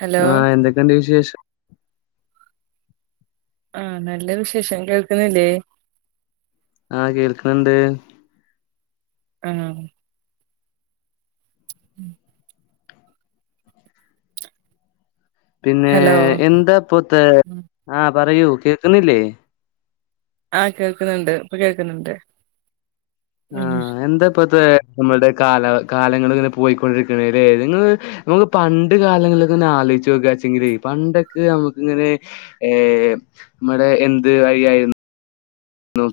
Hello ആഹ് എന്തൊക്കെണ്ട് വിശേഷം? ആഹ് നല്ല വിശേഷം കേൾക്ക്‌ണില്ലേ ആഹ് കേൾക്ണ് ണ്ട് ആഹ് പിന്നെ ഹലോ എന്താ പൊത്തെ ആഹ് പറയൂ കേക്ന്നില്ലേ? ആഹ് കേൾക്ണ് ണ്ട് ഇപ്പ കേക്ന്ന് ണ്ട് ആഹ് എന്താ പത് നമ്മടെ കാല കാലങ്ങള് ഇങ്ങനെ പോയിക്കൊണ്ടിരിക്കാണ് ലെ നിങ്ങള് നമക്ക് പണ്ട് കാലങ്ങള് ങ്ങനെ ആലോ ആലോയ്ചോക്കച്ചെങ്കിലേ പണ്ടൊക്കെ നമ്മക്ക് ഇങ്ങനെ ഏഹ് നമ്മടെ എന്ത് വയ്യായ്ര് ലോ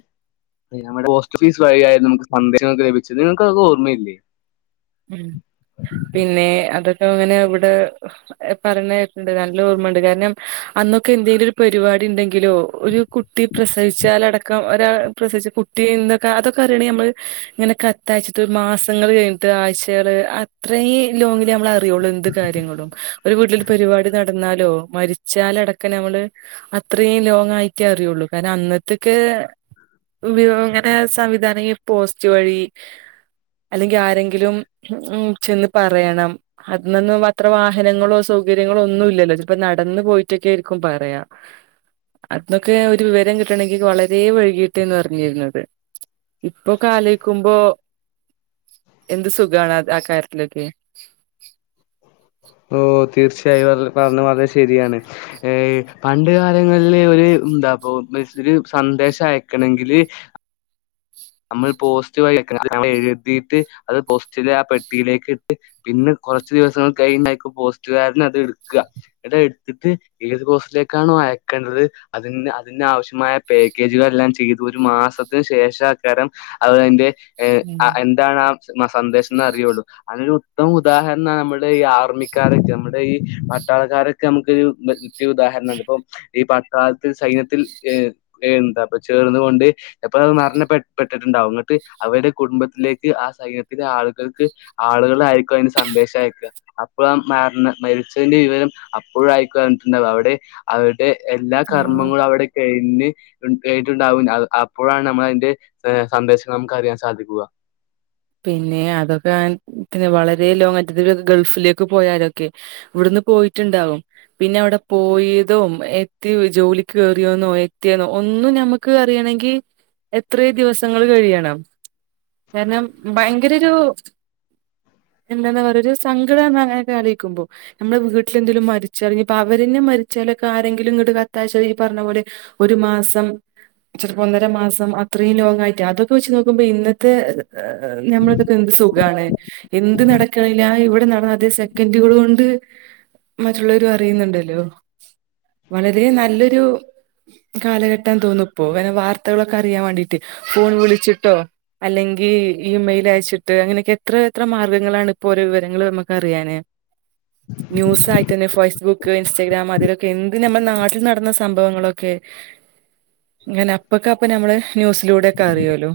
നമ്മടെ പോസ്റ്റ് ഓഫീസ് വഴി ആയിരുന്നു നമ്മക്ക് [unintelligible] നിങ്ങക്ക് അതൊന്നും ഓർമ്മയില്ലേ? ഉം പിന്നെ അതൊ ലോ അങ്ങനെ ഇവടെ പറിണത് കേട്ടിട്ടുണ്ട് നല്ല ഓർമ്മണ്ട് കാരണം അന്നൊക്കെ എന്തെലും ഒരു പരിപാ ണ്ടെങ്കിലോ ഒരുകുട്ടി പ്രസവിച്ചാലടക്കം ഒരാള് പ്രസവിച്ച കുട്ടി അതൊക്കെ അറിണ ഒര് ഇങ്ങനെ കത്തയച്ച്ട്ട് ഒരു മാസങ്ങള് കഴ് ആഴ്ചകള് അത്രേം ലോങ്ങില് നമ്മള് അറിയോള്ളൂ എന്ത് കാര്യങ്ങളും ഒരു വീട്ടിൽ പരിപാടി നട ന്നാലോ മരിച്ചാലടക്കം നമ്മള് അത്രയും ലോങ് ആയിട്ടേ അറിയുള്ളൂ കാരണം അന്നത്തക്കെ വിവര സംവിധാന ഈ പോസ്റ്റ് വഴി അല്ലെങ്കിൽ ങ്കിലുംചെന്ന് പറയണം അതിന്ന അത്ര വാഹനങ്ങളോ സൗകര്യങ്ങളോ ഒന്നുംല്ലല്ലോ പ്പോ നടന്ന പോയിട്ടക്കെ ആയിരിക്കും പറയാ അതിനൊക്കെ ഒരു വിവരം കിട്ടണമെങ്കിൽ വളരെ വഴുകിയിട്ട്ന്ന് അറിഞ്ഞിരുന്നത് ഇപ്പൊ ക്കാലക്കുമ്പോ എന്ത് സുഖമാണ് അ ആ കാര്യത്തിലക്കെ ഓ തീർച്ചയായും പറഞ്ഞ വളരെ ശരിയാണ് ഏ പണ്ട് കാലങ്ങളിൽ ഒരു എന്താ അപ്പ സന്ദേശം അയക്കണമെങ്കില് നമ്മൾ പോസ്റ്റ് വഴിക്കപോയിക്ക എഴുതിട്ട് അത് പോസ്റ്റില ആ പെട്ടിയിലേക്ക് ഇട്ട് പിന്നെ കുറച്ച് ദിവസങ്ങൾ കഴണ്ടായിപ്പോ പോസ്റ്റുകാരന് അത് എടുക്കുക അത് എടുത്തിട്ട് ഏത് പോസ്റ്റിലേക്കാണോ അയക്കേണ്ടത് അതി അതി ആവശ്യമായ പാക്കേജുകളെല്ലാം ചെയ്ത് ഒരു മാസത്തിനന് ശേഷം രം അതിന്റെ ഉം എന്താണ് ആ സന്ദേശം എന്ന അറിയുള്ളൂ അതിനൊരു ഉത്തമ ഉദാഹരണ നമ്മുടെ ഈ ആർമിക്കാര നമ്മുടെ ഈ പട്ടാളക്കാരൊക്കെ നമുക്കൊരുറ്റ ഉദാഹരണ ഇപ്പ ഈ പട്ടാളത്തിൽ സൈന്യത്തിൽ അപ്പൊ ചേർന്നുകൊണ്ട് ഇപ്പൊ അത് മരണപ്പെ പെട്ടിട്ടുണ്ടാവും അങ്ങോട്ട് അവരുടെ കുടുംബത്തിലേക്ക് ആ സൈന്യത്തിലെ ആളുകൾക്ക് ആളുകളായിരിക്കും അതിന് സ ദ്ദേശം അയക്കുക അപ്പോഴ മ മരിച്ചതിന്റെ വിവരം അപ്പോഴും ആയിക്കു അറിഞ്ഞിട്ടുണ്ടാവുക അവിടെ എല്ലാ ആഹ് കർമ്മങ്ങളും അവിടെ കഴിഞ്ഞ് ട്ടുണ്ടാവും അപ്പോഴാണ് നമ്മൾ അതിന്റെ ഏ സന്ദേശം നമുക്ക്റിയാൻ സാധിക്കുക പിന്നെ അതൊക്കെ പിന്നെ വളരെ ലോങ്റ്റത്തി ഗൾഫിലേക്ക് പോയാലൊക്കെ ഇവിടുന്ന് പോയിട്ടുണ്ടാവും പിന്നെ അവിടെ പോയതും എത്തി ജോലിക്ക് കയറിയന്നോ എത്തിയെന്നോ ഒന്നും നമുക്ക് അറിയ ന്തിഎത്ര ദിവസങ്ങൾ കഴിയണം കാരണം ഭയങ്കര ഒരു എന്താണ്പറയ ഒരു സങ്കടം അങ്ങനൊക്കെ അറിയിക്കുമ്പോ നമ്മ വീട്ടിൽന്തെങ്കിലും മരിച്ചറിഞ്ഞപ്പ അവര്ന്നെ മരിച്ച ആരെങ്കിലും ഇങ്ങട്ട കത്താച്ച ഈ പറഞ്ഞ പോലെ ഒരു മാസം ചെലപ്പോ ഒന്നര മാസം അത്രയും ലോങ് ആയിട്ട് അതൊക്കെ വെച്ച് നോക്കുമ്പോ ഇന്നത്തെ നമ്മളതൊക്കെ എന്ത് സുഖാണ് എന്ത് നടക്കണില്ല ഇവിടെ നട അതേ സെക്കൻഡുകൾ കൊണ്ട് മറ്റുള്ളവര അറിയുന്നുണ്ടല്ലോ വളരെ നല്ലൊരു കാലഘട്ടം തോന്നിപ്പോ വനെ വാർത്തകളൊക്കെ അറിയാൻ വേണ്ടീട്ട് ഫോൺ വിളിച്ചിട്ടോ അല്ലെങ്കിൽ ഇമെയിൽ അയച്ചിട്ട് അങ്ങനെയൊക്കെ എത്ര എത്ര മാർഗങ്ങളാണ് ഇപ്പോഓരോ വിവരങ്ങള് നമുക്ക് അറിയാന് ന്യൂസ്യിട്ടന്നെ ഫേസ്ബുക്ക് ഇൻസ്റ്റാഗ്രാം അതിലൊക്കെ എന്ത് നമ്മുടെ നാട്ടിൽ നടന്ന സംഭവങ്ങളൊക്കെ അങ്ങനെ അപ്പക്കെ അപ്പൊ നമ്മള് ന്യൂസിലൂടെക്കെ അറിയല്ലോ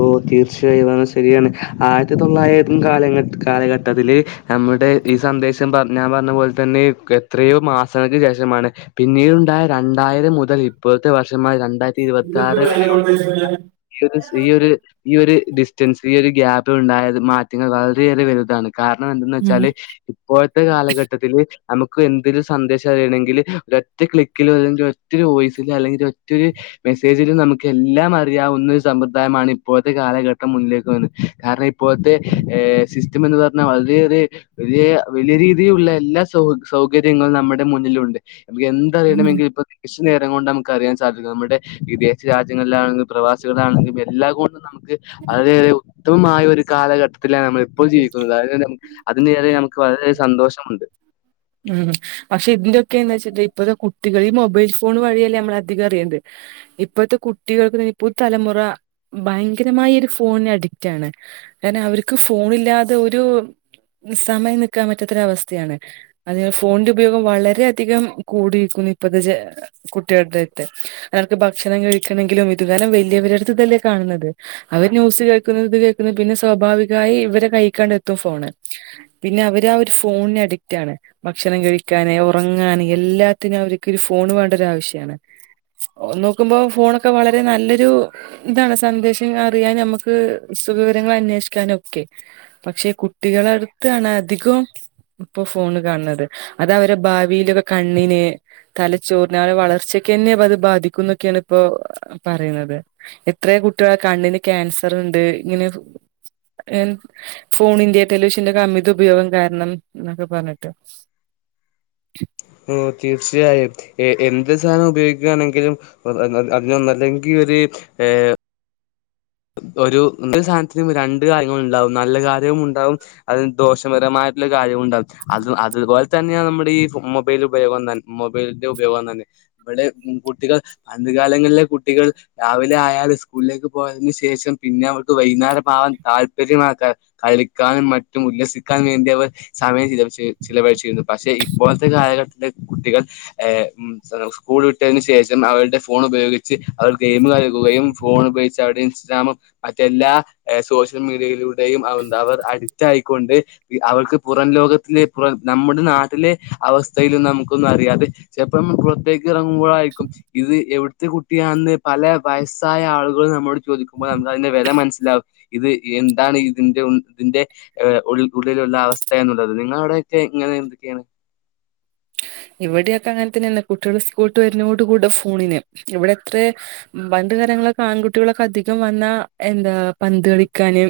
ഓ തീർച്ചയായും അത്ശരിയാണ് ആയിരത്തി തൊള്ളായിരത്തി കാല കാലഘട്ടത്തില്ൽ നമ്മുടെ ഈ സന്ദേശം ഞാൻ പറഞ്ഞ പോലെ തന്നെ എത്രയോ മാസങ്ങൾക്ക് ശേഷമാണ് പിന്നീട്ണ്ടായ ര രണ്ടായിരം മുതൽ ഇപ്പോഴത്തെ വർഷമായി രണ്ടായിരത്തി ഇരുപത്തി ആറ് വരെയുള്ള ഈ ഒരു ഈ ഒരു ഈ ഒരു ഡിസ്റ്റൻസ് ഈ ഒരു ഗ്യാപ് ഉണ്ടായത് മാറ്റങ്ങൾ വളരെയേറെ വലുതാണ് കാരണം എന്തെന്ന് ഉം വെച്ചാല് ഇപ്പോഴത്തെ കാലഘട്ടത്തില് നമുക്ക് എന്തൊരു സന്ദേശം അറിയണെങ്കിൽ ഒ ഒറ്റ ക്ലിക്കിലോ അല്ലെങ്കിൽ ഒറ്റരു വോയിസിലോ അല്ലെങ്കിൽ ഒറ്റരു മെസ്സേജിൽ നമുക്ക് എല്ലാം അറിയാവുന്ന സമ്പ്രദായമാണ് ഇപ്പോഴത്തെ കാലഘട്ടം മുന്നിലേക്ക് വന്നു കാരണം ഇപ്പോഴത്തെഹ്സി സ്റ്റംന്ന് പറഞ്ഞാൽ വളരെയേ വലിയ വലിയ രീതിയിലുള്ള എല്ലാ സൗ സൗകര്യങ്ങളും നമ്മുടെ മുന്നിലുണ്ട് നമ്മ എന്ത ഉം അറിയണമെങ്കിൽ ഇ നേരം കൊണ്ട് നമുക്ക് അറിയാൻാധിക്കും നമ്മുടെ വിദേശ രാജ്യങ്ങളിലാണെങ്കില പ്രവാസികളാണെങ്കില എല്ല നമുക്ക് വളരെയേറെ ഉത്തമമായ ഒരു കാലഘട്ടം ത്തില നമ്മളിപ്പോൾ ജീവിക്കുന്നത് അഹ് അതിന്‌ നേരെ നമുക്ക് വളരെ സന്തോഷമുണ്ട്. ഉം പക്ഷെ ഇതിന്റെക്കെ എന്താച്ചിട്ട ഇപ്പത്തെ കുട്ടികൾ ഈ മൊബൈൽ ഫോൺ വഴിയല്ലേ നമ്മള അധികം അറിയേണ്ട് ഇപ്പോഴത്തെ കുട്ടികൾക്ക് തന്നെ ഇപ്പോ തലമുറ ഭയങ്കരമായി ഒരു ഫോണിന് അഡിക്റ്റണ്. കാരണം അവർക്ക് ഫോണില്ലാതെ ഒരു സമയം നിക്കാൻ പറ്റാത്ത ഒരു അവസ്ഥയാണ്. അതിന് ഫോണിന്റെ ഉപയോഗം വളരെ അധികം കൂടിയിരിക്കുന്നു ഇപ്പത്തെ കുട്ടികളുടെരുത്ത്. ഭക്ഷണം കഴിക്കണെങ്കിലും ഇതു കാരണം വലിയരുടെ അടുത്ത് തല്ലേ കാണുന്നത് അവർ ന്യൂസ് കേൾക്കുന്നത് കേൾക്കുന്ന പിന്നെ സ്വാഭാവികമായി ഇവരെ കയിക്കാണ്ട് എത്തും ഫോണ് പിന്നെ അവര് ആഹ് ഒരു ഫോണിന് അഡിക്റ്റ് ആണ്. ഭക്ഷണം കഴിക്കാന് ഉറങ്ങാന് എല്ലാത്തിനും അവർക്ക് ഫോണ് വേണ്ട ഒരു ആവശ്യമാണ്. ഒനോക്കുമ്പോ ഫോണൊക്കെ വളരെ നല്ലൊരു ഇതാണ് സന്ദേശം അറിയാൻ നമ്മുക്ക്. സുഖവിരങ്ങൾ അന്വേഷിക്കാനൊക്കെ പക്ഷെ കുട്ടികള അടുത്താണ് അധികം. ഇപ്പോ ഫോണ്. കാണ്ന്നത് അത് അവരുടെ ഭാവിയിലൊക്കെ കണ്ണിനെ തലച്ചോറിനെ അവര വളർച്ചക്കെന്നെത് ബാധിക്കും. ന്നൊക്കെയാണ് ഇപ്പോ പറയുന്നത് എത്ര കുട്ടികൾ കണ്ണിന് ക്യാൻസർ ഉണ്ട് ഇങ്ങനെ. ഫോണിന്റെ ടെലിവിഷന്റെ അമിത ഉപയോഗം കാരണം എന്നൊക്കെ പറഞ്ഞിട്ട്. ട്ട് ഓ തീർച്ചയായും ഏ എന്ത് സാധനം ഉപയോഗിക്കുകയാണെങ്കിലും അതിനൊന്നല്ലെങ്കിൽ ഒരു ഏഹ് ഒരു സാധനത്തിനും രണ്ട് കാര്യങ്ങള്ണ്ടാവും നല്ല കര്യവും ഉണ്ടാവും അതിന് ദോഷപരമായിട്ടുള്ള കാര്യവു അത് അതുപോലെ തന്നെ. നമ്മുടെ ഈ മൊബൈൽ ഉപയോഗം മൊബൈലിന്റെ ഉപയോഗം തന്നെ ഇവിടെ കുട്ടികൾ [unintelligible] ലങ്ങളിലെ കുട്ടികൾ രാവിലെ ആയാല് സ്കൂളിലേക്ക് പോയതിന് ശേ ശേഷം പിന്നെ അവർക്ക് വൈകുന്നേരമാവാൻ താല്പര്യമാ കളിക്കാനും മറ്റും ഉല്ലസിക്കാും വേണ്ടിയവർ. സമയം ചിലവഴിച്ചിരുന്നു പക്ഷെ ഇപ്പോഴത്തെ കാലഘട്ടത്തെ കുട്ടികൾ. സ്കൂൾ വിട്ടതിന് ശേഷം അവരുടെ ഫോൺ ഉപയോഗിച്ച് അവർ ഗെയിം കളിക്കുകയും ഫോൺ ഉപയോഗിച്ചാട്ട് ഇൻസ്റ്റഗ്രാമും മറ്റെല്ലാ ഏഹ് സോഷ്യൽ മീഡിയയിലുൾ [unintelligible] അവർ അടിറ്റായി. കൊണ്ട് അവൾക്ക് പുറം ലോകത്തിലെ പുറം നമ്മുടെ നാട്ടിലെ അവസ്ഥയിലന്നും നമുക്കൊന്നും അറിയാതെ. ചിലപ്പം പ്രത്യേക ഇറങ്ങുമ്പോഴായിരിക്കും ഇത് എവിടുത്തെ കുട്ടിയാണെന്ന് പല വയസ്സായ ആളുകൾ നമ്മോട് ചോദിക്കും. അതിന്റെ വില മനസ്സിലാവും ഇത് എന്താണ് ഇതിന്റെ ഇന്റെ ഉള്ളിലുള്ള അവ അവസ്ഥനുള്ളത് നിങ്ങള അവിടെക്കെ ഇങ്ങനെ എന്തൊക്കെയാണ്. ഇവിടെക്കെ അങ്ങനെ തന്നെ കുട്ടികൾ സ്കൂൾട്ട് വരുന്നോട് കൂടെ ഫോണിന് ഇവിടെ എത്ര ആൺകുട്ടികളൊക്കെ അധികം വന്ന എന്താ പന്ത് കളിക്കാന്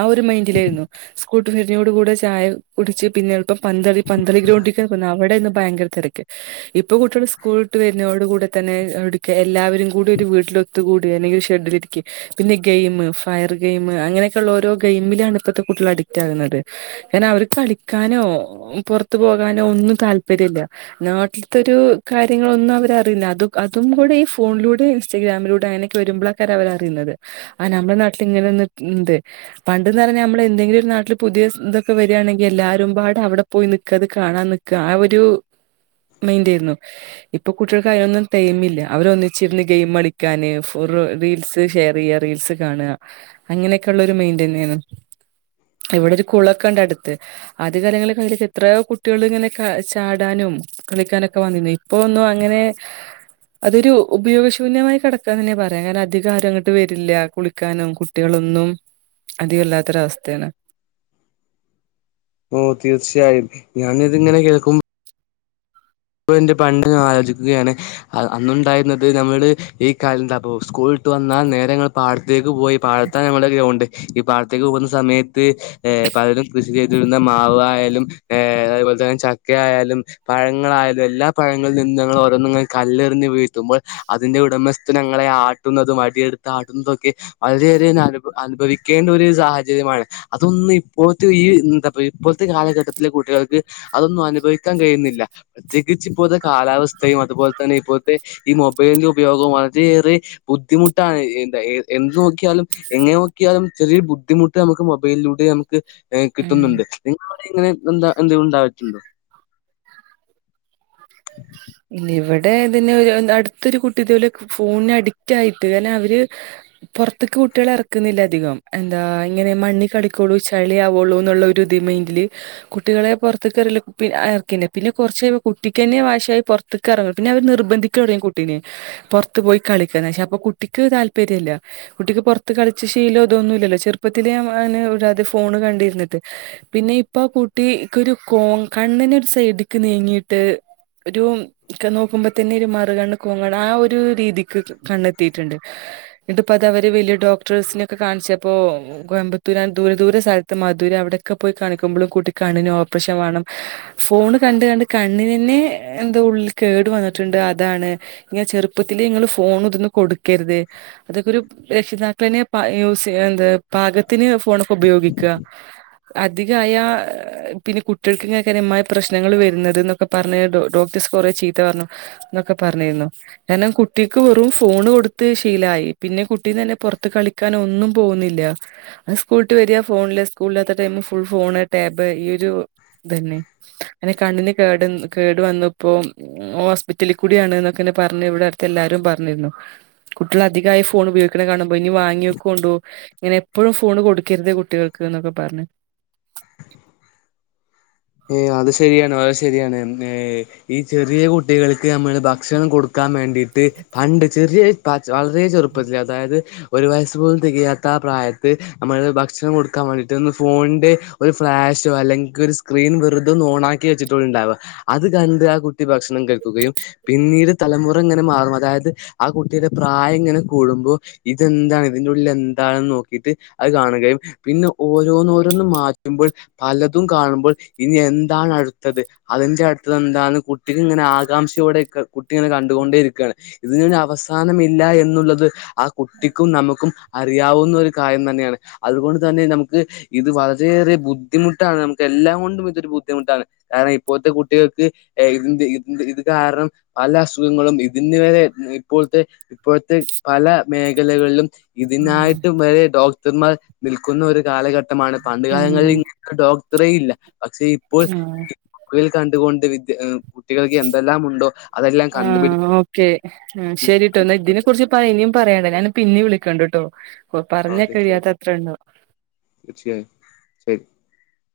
ആ ഒരു മൈൻഡില സ്കൂൾട്ട് വരുന്നത് ഓട് കൂടെ ചായ കുടിച്ച് പിന്നെ പന്തളി പന്തളി ഗ്രൗണ്ടിൽ അവടെ ഇന്ന് ഭയങ്കര തിരക്ക് ഇപ്പ കുട്ടികൾ സ്കൂൾ വിട്ട് വരുന്നോ കൂടെ തന്നെ ഇടക എല്ലാവരും കൂടി ഒരു വീട്ടിൽ ഒത്തുകൂടി അല്ലങ്കിൽ ഷെഡിലിരിക്കെ പിന്നെ ഗെയിം ഫയർ ഗെയിം അങ്ങനൊക്കെയുള്ള ഓരോെഗ യി ഗയിമിൽലാണ് ഇപ്പഴത്തെ കുട്ടികൾ അഡിക്റ്റ് ആകുന്നത് കാരണം അവർക്ക് കളിക്കാനോ പുറത്തു പോ ഒന്നും താല്പര്യമല്ല നാട്ടിലത്തെരു കാര്യങ്ങളൊന്നും അവരറിയില്ല അ അതും കൂടെഈ ഫോണിലൂടെ ഇൻസ്റ്റാഗ്രാമിലൂടെ അങ്ങനെയൊക്കെ വരുമ്പോൾ ആക്കാര് അവർ അറിയുന്നത് ആ നമ്മുടെ നാട്ടിൽ ഇങ്ങനെ ഒന്ന്ണ്ട് പണ്ട്ന്ന് പറഞ്ഞാൽ നമ്മള് എന്തെങ്കിലും ഒരു നാട്ടില് പുതിയ ഇതൊക്കെ വരികയാണെങ്കിൽ എല്ലാരും പാടെ അവിടെ പോയി നിൽക്ക കാണാൻ നിക്ക ആ ഒരു മൈ മൈൻടയിരുന്നു ഇപ്പൊ കുട്ടികൾക്ക് അതിനൊന്നും ടൈംമില്ല അവര് ഒന്നിച്ചിരുന്ന് ഗെയിം കളിക്കാന് റീൽസ് ഷെയർ ചെയ്യ റീൽസ് കാണ അങ്ങനൊക്കെള്ള ഒരു മന്റന്നെയാണ് ഇവിടെ ഒരു കുളൊക്കെ ഉണ്ട് അടുത്ത് ആദ്യ കാലങ്ങളിൽ അതിൽ എത്രയോ കു കുട്ടികൾ ഇങ്ങനെ ചാടാനും കളിക്കാനൊക്കെ വന്നിന്നു ഇപ്പൊ ഒന്നും അങ്ങനെ അതൊരു ഉപയോഗശൂന്യമായി കിടക്കാൻ തന്നെയാ പറയാം അങ്ങനെ അധികം ആരും അങ്ങോട്ട് വരില്ല കുളിക്കാനും കുട്ടികളൊന്നും അത് വല്ലാത്തൊരവസ്ഥയാണ് ഓ തീർച്ചയായും ഞാനിതിങ്ങനെ കേൾക്കു ഇപ്പൊ ന്റെ പണ്ട് ആലോചിക്കുകയാണ് അന്നുണ്ടായിരുന്നത് നമ്മള് ഈ കാല അപ്പോ സ്കൂൾ വന്നാൽ നേരങ്ങൾ പാത്ത പോയി പാഴത്ത നമ്മ ഗ്രൗണ്ട് ഈ പാടത്തേക്ക് പോകുന്ന സമയത്ത് പലരും കൃഷി ചെയ് മാവായയാലും അപോലെന്നെ ചക്ക ആയാലും പഴങ്ങളായാലും എല്ലാ പഴങ്ങളിൽ നിന്ന ഞങ്ങൾ ഓരന്നങ്ങൾ കല്ലെറിഞ് വീഴത്തുമ്പോൾ അതിന്റെ ഉടമസ്ഥ ങ്ങളെ ആട്ടുന്നതും മടിയടുത്ത്ടുന്നതൊക്കെ വളരെയേറെ അനുഭവിക്കേണ്ട ഒരു സാഹചര്യമാണ് അതൊന്ന് ഇപ്പോഴത്തെ ഈ എന്താ ഇപ്പോഴത്തെ കാലഘട്ടത്തിലെ കുട്ടികൾക്ക് അതൊന്നും അനുഭവിക്കാൻ കഴിയുന്നില്ല. പ്രത്യേകിച്ച് ഇപ്പോഴത്തെ കാലാവസ്ഥയും അതുപോലെ തന്നെ ഇപ്പോഴത്തെ ഈ മൊബൈലിന്റെ ഉപയോഗം വളരെയേറെ ബുദ്ധിമുട്ടാണ് എ എന്ത് നോക്കിയാലും എങ്ങനെ നോക്കിയാലും ചെറിയരു ബുദ്ധിമുട്ട നമുക്ക് മൊബൈലിലൂടെ നമുക്ക് ഉം കിട്ടുന്നുണ്ട് നിങ്ങവിടെ ഇങ്ങനെ എന്താ എന്ത ഉണ്ടട്ടുണ്ടോ [unintelligible] ന്നെ ഇവിടെതന്നെ അടുത്തൊരു കുട്ടി ഇതേപോലെ ഫോണി അഡിക്റ്റ് ആയിട്ട് കാരണം അവര് പുറത്തൊക്ക് കുട്ടികൾ ഇറക്കുന്നില്ല അധികം എന്താ ഇങ്ങനെ മണ്ണി കളിക്കോളൂ ചളി ആവുള്ളൂ എന്നുള്ള ഒരു മൈന്റില് കുട്ടികളെ പുറത്ത കറക്കെ പിന്നെ കുറച്ച കുട്ടിക്ക് തന്നെ വാശ ആയി പുറത്തേക്ക് ഇറങ്ങും പിന്നെ അവർ നിർബന്ധിക്ക തുടങ്ങും കുട്ടീനെ പുറത്ത് പോയി കളിക്കെ അപ്പൊ കുട്ടി കുട്ടിക്ക് താല്പര്യമല്ല കുട്ടിക്ക് പുറത്ത് കളിച്ച ശീലം അതൊന്നുമല്ലോ ചെറുപ്പത്തിലെ ഫോണ് വണ്ടിരുന്നിട്ട് പിന്നെ ഇപ്പൊ ആ കൂട്ടി ഒരു കോ കണ്ണിന ഒരു സൈഡക്ക് നങ്ങിട്ട് അ ഒരു നോക്കുമ്പോ തന്നെ ഒരു മറുകണ്ണ് കോങ്ങണ് ആ ഒരു രീതിക്ക് കണ്ണെത്തിയിട്ടുണ്ട്. ഇപ്പ അത് അവര് വലിയ ഡോക്ടേഴ്സിനൊക്കെ കാണിച്ച അപ്പ കോയമ്പത്തൂര ദൂരെ ദൂര സ്ഥലത്ത് മധുര അവിടെയൊക്കെ പോയി കളിക്കുമ്പോഴും കൂട്ടിക്ക് കണ്ണിന് ഓപ്പറേഷൻ വേണം ഫോൺ കണ്ട കണ്ട് കണ്ണിന തന്നെ എന്താ ഉള്ളിൽ കേട് വന്നിട്ടുണ്ട് അതാണ് ഇങ്ങെ ചെറുപ്പത്തില് നിങ്ങള് ഫോൺ കൊടുക്കരുത് അതൊക്കെ രക്ഷിതാക്കളന്നെ പാകത്തിന് ഫോണെ ഉപ ഉപയോഗിക്ക അധികായ പിന്നെ കുട്ടികൾക്ക് ഇങ്ങമായ പ്രശ്നങ്ങൾ വരുന്നത് ക്കെ പറ ഡോക്ടസ് കൊറ ചീത്ത പറഞ്ഞു പറഞ്ഞിരുന്നു കാരണം കുട്ടിക്ക് വെറും ഫോണ് കൊടുത്തു ശീലായി പിന്നെ കുട്ടി പുറത്ത് കളിക്കാൻ ഒന്നും പോകുന്നില്ല ഫോണിലെ സ്കൂളിൽ തന്നെ ഭൂൾ ഫോൺ ടാബ് ഈ ഒരു തന്നെ കേട് കേടു വന്ന ഇപ്പോൾ ഹോസ്പിറ്റലിൽ കൂടിയാണ് എന്നൊക്കെ എന്നന്നെ പറഞ്ഞ് ഇവിടെ അടുത്ത് എല്ലാരും പറഞ്ഞിരുന്നു. കുട്ടികൾ അധികമായി ഫോൺ ഉപയോഗിക്കണ കാണുമ്പോൾ ഇനി വങ്ങി വോക്ക കൊണ്ടുപോ ഇങ്ങനെ എപ്പോഴും ഫോണ് കൊടുക്കരുത്. കുട്ടികൾക്ക് എന്നൊക്കെ പറഞ്ഞ് ഏ അത് ശരിയാണ് അത് ശരിയാണ് ഏ ഈ ചെറിയ കുട്ടികൾക്ക് നമ്മള് ഭക്ഷണം കൊടുക്കാൻ വേണ്ടി പണ്ട് ചെറിയ വളരെ ചെറുപ്പത്തിൽ അതായത് ഒരു വയസ്സ് പോലും തികയാത്ത ആ പ്രായത്തിൽ നമ്മള് ഭക്ഷണം കൊടുക്കാൻ വേണ്ടിട്ടന്ന് ഫോണിന്റെ ഒരു ഫ്ലാഷോ അല്ലെങ്കിൽ ഒരു സ്ക്രീൻ വെറുതൊ ഓണാക്കി വെച്ചിട്ട ഉണ്ടാവുക അത് കണ്ട് ആ കുട്ടി ഭക്ഷണം കഴിക്കുകയും പിന്നീട് തലമുറ ഇങ്ങനെ മാറും അതായത് ആ കുട്ടിയുടെ പ്രായം ഇങ്ങനെ കൂടുമ്പോൾ ഇതെന്താണ് ഇതിന്റെ ഉള്ളിൽ എന്താണ് നോക്കിട്ട് അത് കാണുകയും പിന്നെ ഓരോന്നോരോന്നും മാറ്റുമ്പോൾ പലതും കാണുമ്പോൾ ഇനി എന്താണ് അടുത്തത് അതിന്റെ അടുത്ത എന്താണ് കുട്ടിക ഇങ്ങനെ ആകാംക്ഷയോടെ കുട്ടിങ്ങനെ കണ്ടുകൊണ്ടേ ഇരിക്കുകയാണ്. ഇതിനൊരു അവസാനമില്ല എന്നുള്ളത് ആ കുട്ടിക്കും നമുക്കും അറിയാവുന്ന ഒരു കാര്യം തന്നെയാണ് അതുകൊണ്ട് തന്നെ നമുക്ക് ഇത് വളരെയേറെ ബുദ്ധിമുട്ടാണ് നമുക്ക് എല്ലാം കൊണ്ട് ഇതരു ബുദ്ധിമുട്ടാണ് കാരണം ഇപ്പോഴത്തെ കുട്ടികൾക്ക്തി ഇത് കാരണം പല അസുഖങ്ങ [unintelligible] ഇതിന് വരെ ഇപ്പോഴത്തെ ഇപ്പോഴത്തെ പല മേഖലകളിലും ആഹ് ഇതിനായിട്ടും വരെ ഡോക്ടർമാർ നിൽക്കുന്ന ഒരു കാലഘട്ടമാണ് പണ്ട് ഉം കാലങ്ങളിൽ ഇങ്ങ ഇത്രയില്ല പക്ഷെ ഇപ്പോ ആഹ് കണ്ടുകൊണ്ട് വിദ്യ കുട്ടികൾക്ക് എന്തെല്ലാം ഉണ്ടോ അതെല്ലാം ആ കണ്ടുപിടി ഓക്കേ ശരിട്ടോന്നാ ഇതിനെ കുറിച്ച് പറനി പറയണ്ട ഞാൻ പിന്നെ വിളിക്കണ്ടണ്ട് കേട്ടോ കൊ ആഹ് പറഞ്ഞാ തീർച്ചയായും കഴിയാത്ത അത്ര ഉണ്ടോ? തീർച്ചയായും ശരി.